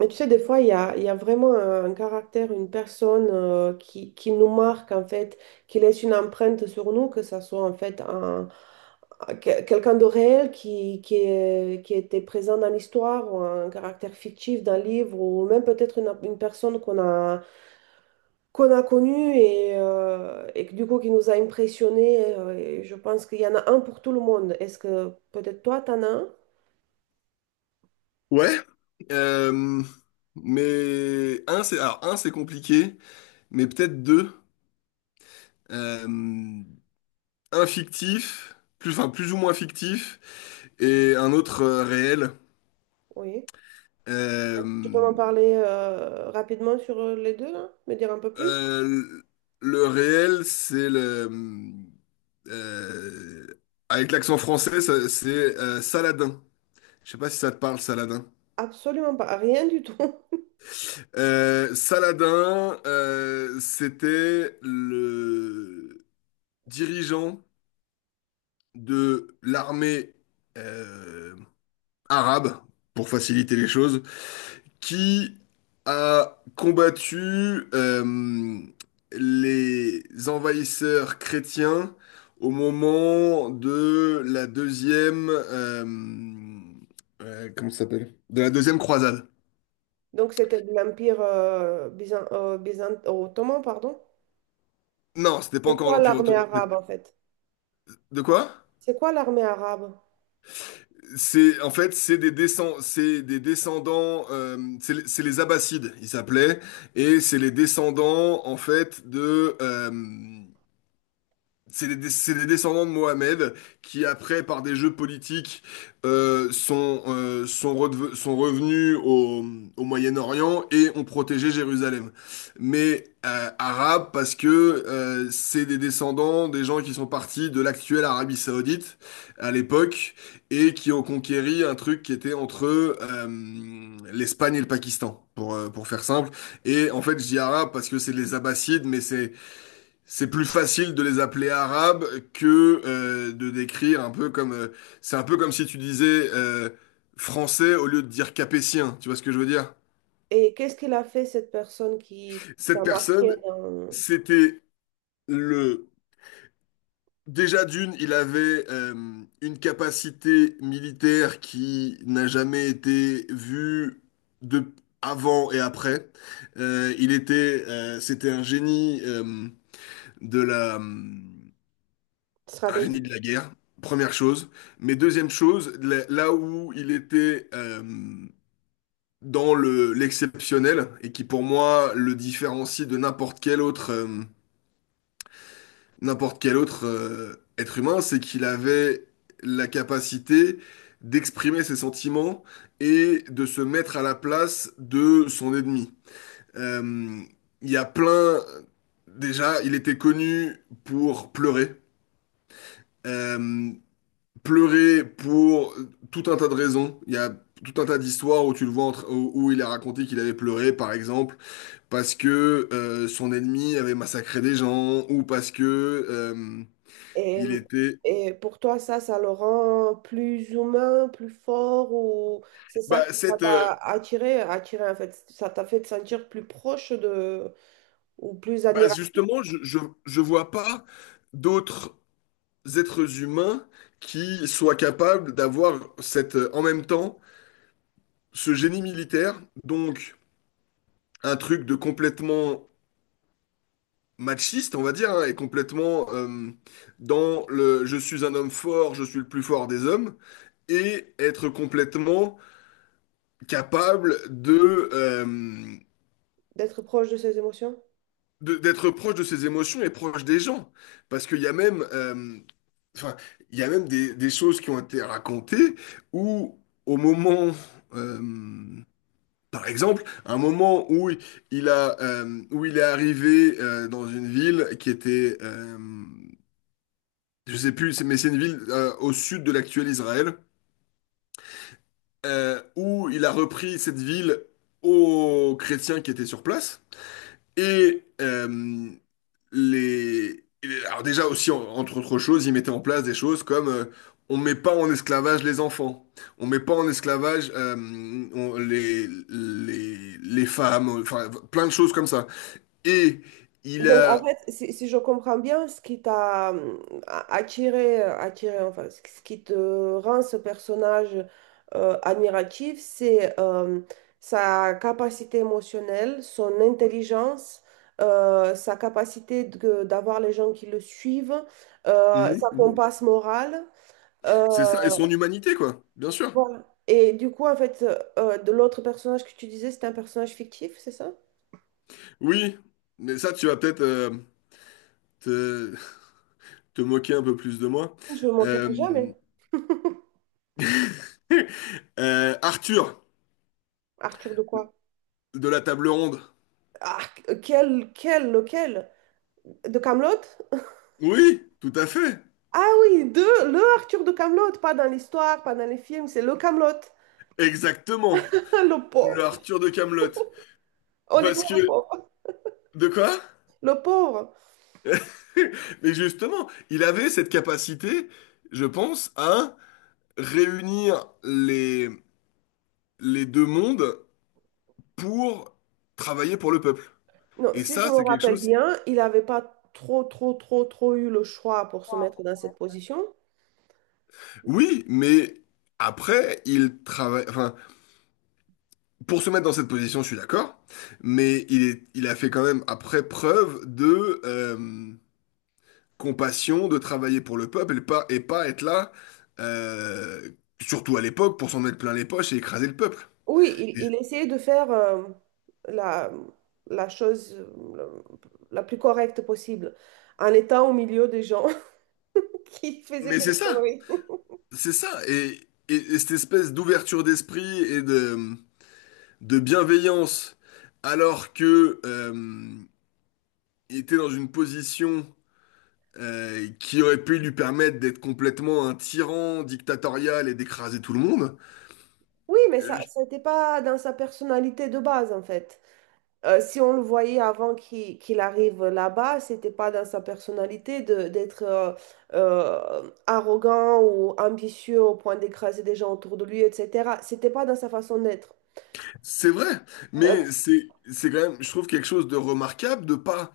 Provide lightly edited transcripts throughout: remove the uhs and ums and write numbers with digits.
Mais tu sais, des fois, il y a vraiment un caractère, une personne qui nous marque, en fait, qui laisse une empreinte sur nous, que ça soit, en fait, un, quelqu'un de réel qui qui était présent dans l'histoire, ou un caractère fictif d'un livre, ou même peut-être une personne qu'on a connue et que, du coup, qui nous a impressionnés. Euh, et je pense qu'il y en a un pour tout le monde. Est-ce que peut-être toi, t'en as un? Ouais, euh, mais un c'est compliqué, mais peut-être deux. Euh, un fictif, plus ou moins fictif, et un autre réel. Oui. Tu peux m'en Euh, parler rapidement sur les deux, là? Me dire un peu plus? euh, le réel c'est le euh, avec l'accent français c'est Saladin. Je sais pas si ça te parle Saladin. Absolument pas, rien du tout. Saladin, c'était le dirigeant de l'armée euh, arabe, pour faciliter les choses, qui a combattu les envahisseurs chrétiens au moment de la comment ça s'appelle? De la deuxième croisade. Donc c'était de l'Empire ottoman, pardon. Non, c'était pas C'est encore quoi l'Empire l'armée ottoman. arabe en fait? De quoi? C'est quoi l'armée arabe? C'est en fait c'est des descendants, c'est les Abbassides ils s'appelaient, et c'est les descendants en fait de c'est les descendants de Mohamed qui, après, par des jeux politiques, sont, sont revenus au Moyen-Orient et ont protégé Jérusalem. Mais arabes parce que c'est des descendants des gens qui sont partis de l'actuelle Arabie Saoudite à l'époque et qui ont conquéri un truc qui était entre l'Espagne et le Pakistan, pour faire simple. Et en fait, je dis arabe parce que c'est les Abbassides, mais c'est plus facile de les appeler arabes que de décrire un peu comme, c'est un peu comme si tu disais français au lieu de dire capétien, tu vois ce que je veux dire? Et qu'est-ce qu'il a fait cette personne qui Cette t'a marqué personne, dans c'était le déjà d'une, il avait une capacité militaire qui n'a jamais été vue de avant et après. Il était c'était un génie de la... Un génie de stratégie? la guerre, première chose. Mais deuxième chose, là où il était dans l'exceptionnel, et qui pour moi le différencie de n'importe quel autre, être humain, c'est qu'il avait la capacité d'exprimer ses sentiments et de se mettre à la place de son ennemi. Euh, Il y a plein... Déjà, il était connu pour pleurer. Euh, Pleurer pour tout un tas de raisons. Il y a tout un tas d'histoires où tu le où, où il a raconté qu'il avait pleuré, par exemple, parce que son ennemi avait massacré des gens, ou parce que euh, Et, il était. et pour toi, ça le rend plus humain, plus fort, ou c'est ça Bah, qui ça t'a attiré en fait, ça t'a fait te sentir plus proche de, ou plus admiratif? justement, je vois pas d'autres êtres humains qui soient capables d'avoir cette, en même temps, ce génie militaire, donc un truc de complètement machiste, on va dire, hein, et complètement dans le je suis un homme fort, je suis le plus fort des hommes, et être complètement capable D'être proche de ses émotions. D'être proche de ses émotions et proche des gens. Parce qu'il y a même, enfin, il y a même des choses qui ont été racontées où, au moment, euh, par exemple, un moment où il a, où il est arrivé dans une ville qui était, je sais plus, mais c'est une ville au sud de l'actuel Israël, où il a repris cette ville aux chrétiens qui étaient sur place. Et les... Alors déjà aussi, entre autres choses, ils mettaient en place des choses comme on met pas en esclavage les enfants, on met pas en esclavage les femmes, enfin plein de choses comme ça. Et il Donc, ouais, en a... fait, si je comprends bien, ce qui t'a attiré, enfin, ce qui te rend ce personnage admiratif, c'est sa capacité émotionnelle, son intelligence, sa capacité d'avoir les gens qui le suivent, sa Mhm, mhm. compasse morale. euh, C'est ça, et son humanité, quoi, bien sûr. voilà. Et du coup, en fait, de l'autre personnage que tu disais, c'était un personnage fictif, c'est ça? Oui, mais ça, tu vas peut-être... te, te moquer un peu plus de moi. Je me Euh, moquerai jamais. Arthur, Arthur de quoi? de la table ronde. Ah, lequel? De Kaamelott? Oui, tout à fait. Ah oui, de le Arthur de Kaamelott, pas dans l'histoire, pas dans les films, c'est le Kaamelott. Exactement. Le Le pauvre. Arthur de Kaamelott. Parce Honnêtement, le que... pauvre. De quoi? Le pauvre. Mais justement, il avait cette capacité, je pense, à réunir les deux mondes pour travailler pour le peuple. Non, Et si je ça, me c'est quelque rappelle chose... bien, il n'avait pas trop eu le choix pour se mettre dans cette position. Oui, mais après, il travaille... Enfin, pour se mettre dans cette position, je suis d'accord, mais il est, il a fait quand même après preuve de compassion, de travailler pour le peuple et pas être là, euh, surtout à l'époque, pour s'en mettre plein les poches et écraser le peuple. Oui, il, Et- il essayait de faire la, la chose la plus correcte possible, en étant au milieu des gens qui faisaient mais que c'est des ça, conneries. c'est ça, et, et cette espèce d'ouverture d'esprit de bienveillance, alors que il était dans une position qui aurait pu lui permettre d'être complètement un tyran dictatorial et d'écraser tout le monde. Oui, mais ça n'était pas dans sa personnalité de base, en fait. Si on le voyait avant qu'il arrive là-bas, c'était pas dans sa personnalité de d'être arrogant ou ambitieux au point d'écraser des gens autour de lui, etc. C'était pas dans sa façon d'être, C'est vrai, euh, mais c'est quand même, je trouve quelque chose de remarquable de pas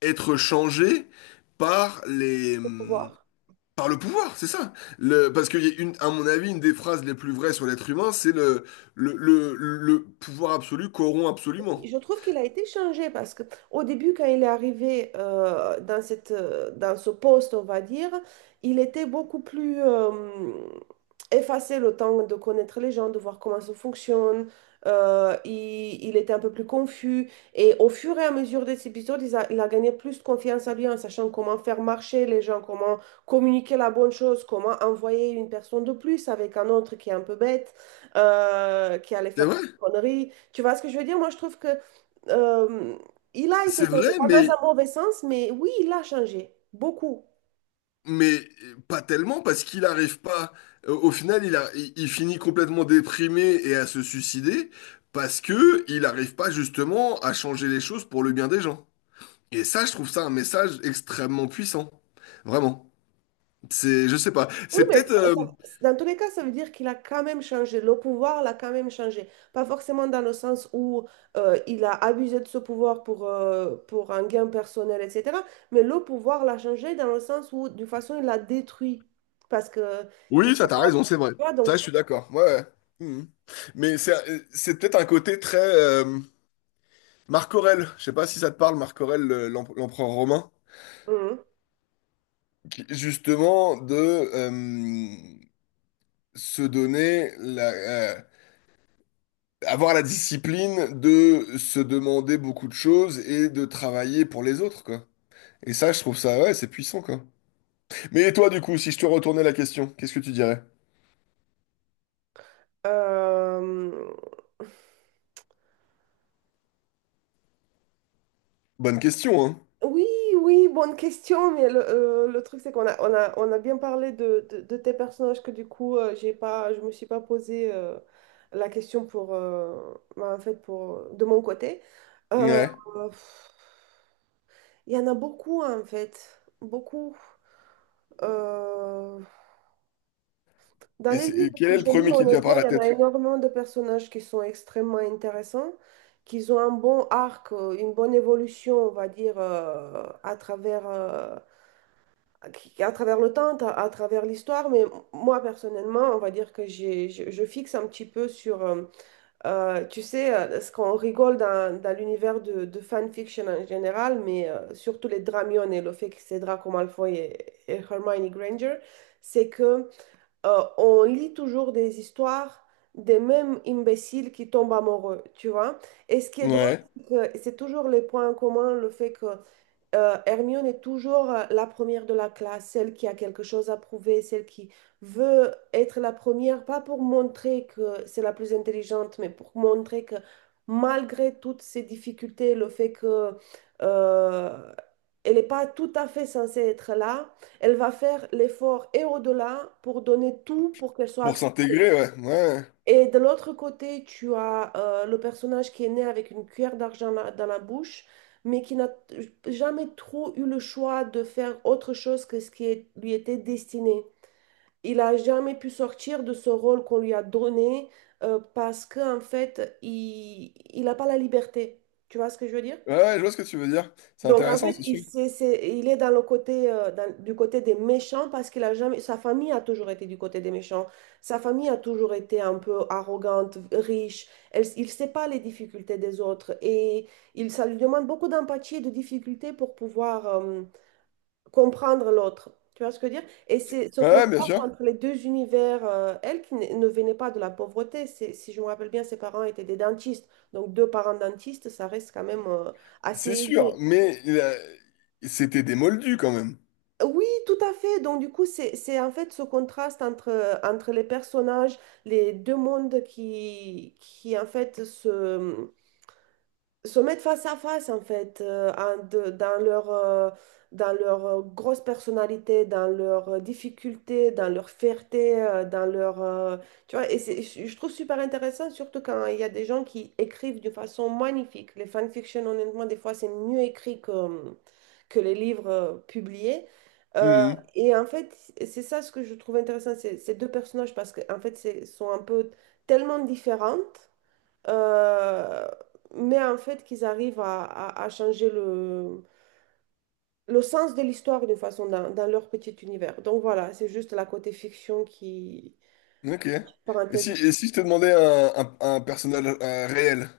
être changé par les de pouvoir. par le pouvoir, c'est ça. Parce que y a une, à mon avis, une des phrases les plus vraies sur l'être humain, c'est le le pouvoir absolu corrompt absolument. Je trouve qu'il a été changé parce que au début, quand il est arrivé dans dans ce poste, on va dire, il était beaucoup plus effacé le temps de connaître les gens, de voir comment ça fonctionne. Il était un peu plus confus. Et au fur et à mesure des épisodes, il a gagné plus de confiance en lui en sachant comment faire marcher les gens, comment communiquer la bonne chose, comment envoyer une personne de plus avec un autre qui est un peu bête, qui allait C'est faire vrai, quelques conneries. Tu vois ce que je veux dire? Moi, je trouve que euh, il a été c'est changé, vrai, pas dans mais un mauvais sens, mais oui, il a changé, beaucoup. mais pas tellement parce qu'il n'arrive pas. Au final, il finit complètement déprimé et à se suicider parce que il n'arrive pas justement à changer les choses pour le bien des gens. Et ça, je trouve ça un message extrêmement puissant. Vraiment. C'est, je sais pas. Oui, C'est mais peut-être. ça- ça- dans tous les cas, ça veut dire qu'il a quand même changé. Le pouvoir l'a quand même changé. Pas forcément dans le sens où il a abusé de ce pouvoir pour un gain personnel, etc. Mais le pouvoir l'a changé dans le sens où, d'une façon, il l'a détruit. Parce que, il, Oui, a ça, t'as pas- raison, tu c'est vrai. vois, donc, Ça, je suis d'accord. Ouais. Ouais. Mhm. Mais c'est peut-être un côté très. Marc Aurèle. Je sais pas si ça te parle, Marc Aurèle, l'empereur romain. mhm. Justement, de se donner la. euh, Avoir la discipline de se demander beaucoup de choses et de travailler pour les autres, quoi. Et ça, je trouve ça, ouais, c'est puissant, quoi. Mais toi, du coup, si je te retournais la question, qu'est-ce que tu dirais? Euh, Bonne question, hein? oui, oui, bonne question, mais le truc c'est qu'on a, on a, on a bien parlé de de tes personnages que du coup, j'ai pas, je me suis pas posé la question pour, bah, en fait, pour, de mon côté. Euh, Ouais. pff, Il y en a beaucoup en fait, beaucoup. Euh, dans les Et livres quel que est je le premier lis, qui te vient honnêtement, par la il y en a tête? énormément de personnages qui sont extrêmement intéressants, qui ont un bon arc, une bonne évolution, on va dire, à travers le temps, à travers l'histoire, mais moi personnellement, on va dire que je fixe un petit peu sur, tu sais, ce qu'on rigole dans l'univers de fanfiction en général, mais surtout les Dramion et le fait que c'est Draco Malfoy et Hermione Granger, c'est que on lit toujours des histoires des mêmes imbéciles qui tombent amoureux, tu vois. Et ce qui est drôle, Ouais. c'est que c'est toujours les points communs, le fait que Hermione est toujours la première de la classe, celle qui a quelque chose à prouver, celle qui veut être la première, pas pour montrer que c'est la plus intelligente, mais pour montrer que malgré toutes ces difficultés, le fait que euh, elle n'est pas tout à fait censée être là, elle va faire l'effort et au-delà pour donner tout pour qu'elle soit Pour acceptée. s'intégrer, ouais. Ouais. Et de l'autre côté, tu as le personnage qui est né avec une cuillère d'argent dans la bouche, mais qui n'a jamais trop eu le choix de faire autre chose que ce qui lui était destiné. Il a jamais pu sortir de ce rôle qu'on lui a donné parce qu'en fait, il n'a pas la liberté. Tu vois ce que je veux dire? Ouais, ouais, je vois ce que tu veux dire. C'est Donc, en intéressant, fait, c'est sûr. Il est dans le côté, du côté des méchants parce qu'il a jamais, sa famille a toujours été du côté des méchants. Sa famille a toujours été un peu arrogante, riche. Il ne sait pas les difficultés des autres et ça lui demande beaucoup d'empathie et de difficulté pour pouvoir, comprendre l'autre. Tu vois ce que je veux dire? Et c'est ce Ouais, ouais, bien contraste sûr. entre les deux univers, elle qui ne venait pas de la pauvreté, c'est, si je me rappelle bien, ses parents étaient des dentistes. Donc, deux parents dentistes, ça reste quand même, assez C'est sûr, aisé. mais c'était des moldus quand même. Oui, tout à fait. Donc, du coup, c'est en fait ce contraste entre les personnages, les deux mondes qui en fait, se mettre face à face en fait dans leur grosse personnalité dans leurs difficultés dans leur fierté dans leur tu vois et je trouve super intéressant surtout quand il y a des gens qui écrivent de façon magnifique les fanfictions honnêtement des fois c'est mieux écrit que les livres publiés. Euh, Mhm. et en fait c'est ça ce que je trouve intéressant c'est ces deux personnages parce que en fait sont un peu tellement différentes euh, mais en fait, qu'ils arrivent à changer le sens de l'histoire d'une façon dans leur petit univers. Donc voilà, c'est juste la côté fiction qui, Ok. Parenthèse, Et si je te demandais un personnage réel?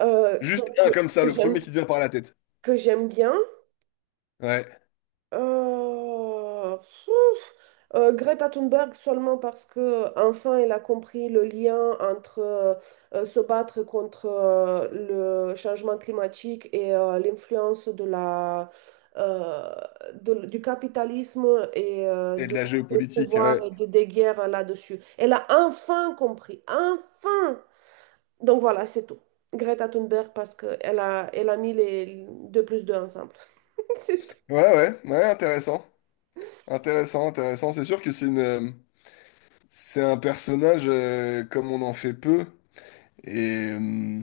euh, que, Juste un que- comme ça, que le premier j'aime, qui te vient par la tête. que j'aime bien. Ouais. Pfouf. Greta Thunberg seulement parce que enfin elle a compris le lien entre se battre contre le changement climatique et l'influence de la euh, du capitalisme et euh, Et de de, la du géopolitique, pouvoir ouais. et des guerres là-dessus. Elle a enfin compris, enfin. Donc voilà, c'est tout. Greta Thunberg parce que elle a mis les deux plus deux ensemble. C'est tout. Ouais, ouais, ouais, intéressant. Intéressant, intéressant. C'est sûr que c'est une. C'est un personnage comme on en fait peu et, euh,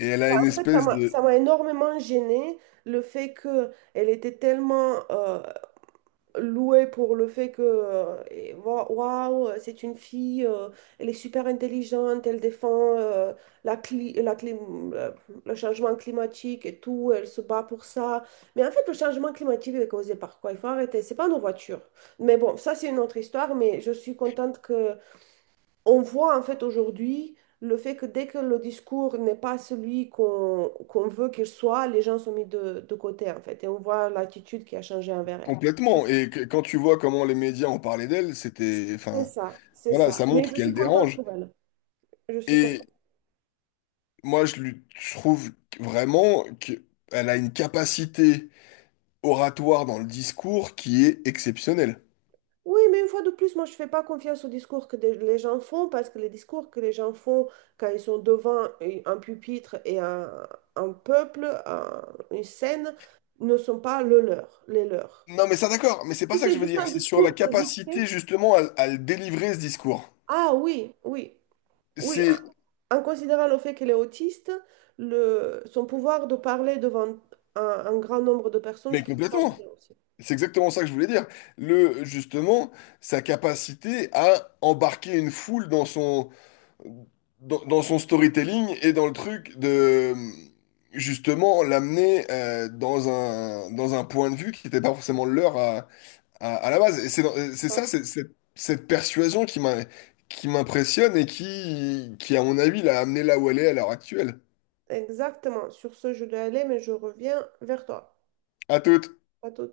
et elle a une En fait, espèce ça de m'a énormément gênée le fait qu'elle était tellement louée pour le fait que waouh, c'est une fille, elle est super intelligente, elle défend la cli- la clim- le changement climatique et tout, elle se bat pour ça. Mais en fait, le changement climatique est causé par quoi? Il faut arrêter, c'est pas nos voitures. Mais bon, ça c'est une autre histoire, mais je suis contente que on voit en fait aujourd'hui le fait que dès que le discours n'est pas celui qu'on veut qu'il soit, les gens sont mis de côté en fait. Et on voit l'attitude qui a changé envers elle. complètement quand tu vois comment les médias ont parlé d'elle, c'était enfin C'est voilà, ça. ça Mais montre je suis qu'elle contente dérange pour elle. Je suis contente. et moi je lui je trouve vraiment qu'elle a une capacité oratoire dans le discours qui est exceptionnelle. Oui, mais une fois de plus, moi, je ne fais pas confiance aux discours que les gens font parce que les discours que les gens font quand ils sont devant un pupitre et un peuple, une scène, ne sont pas le leur, les leurs. Non mais ça d'accord, mais c'est pas Si ça que c'est je veux juste dire, un c'est sur la discours, c'est vite fait. capacité justement à le délivrer ce discours. Ah oui, oui. C'est En considérant le fait qu'elle est autiste, son pouvoir de parler devant un grand nombre de personnes, mais je trouve ça complètement. bien aussi. C'est exactement ça que je voulais dire. Justement, sa capacité à embarquer une foule dans son, dans son storytelling et dans le truc de, justement, l'amener dans un point de vue qui n'était pas forcément le leur à la base. Et c'est dans- c'est Voilà. ça, c'est- Cette persuasion qui m'a, qui m'impressionne qui, à mon avis, l'a amené là où elle est à l'heure actuelle. Exactement. Sur ce, je dois aller, mais je reviens vers toi. À toute. À tout.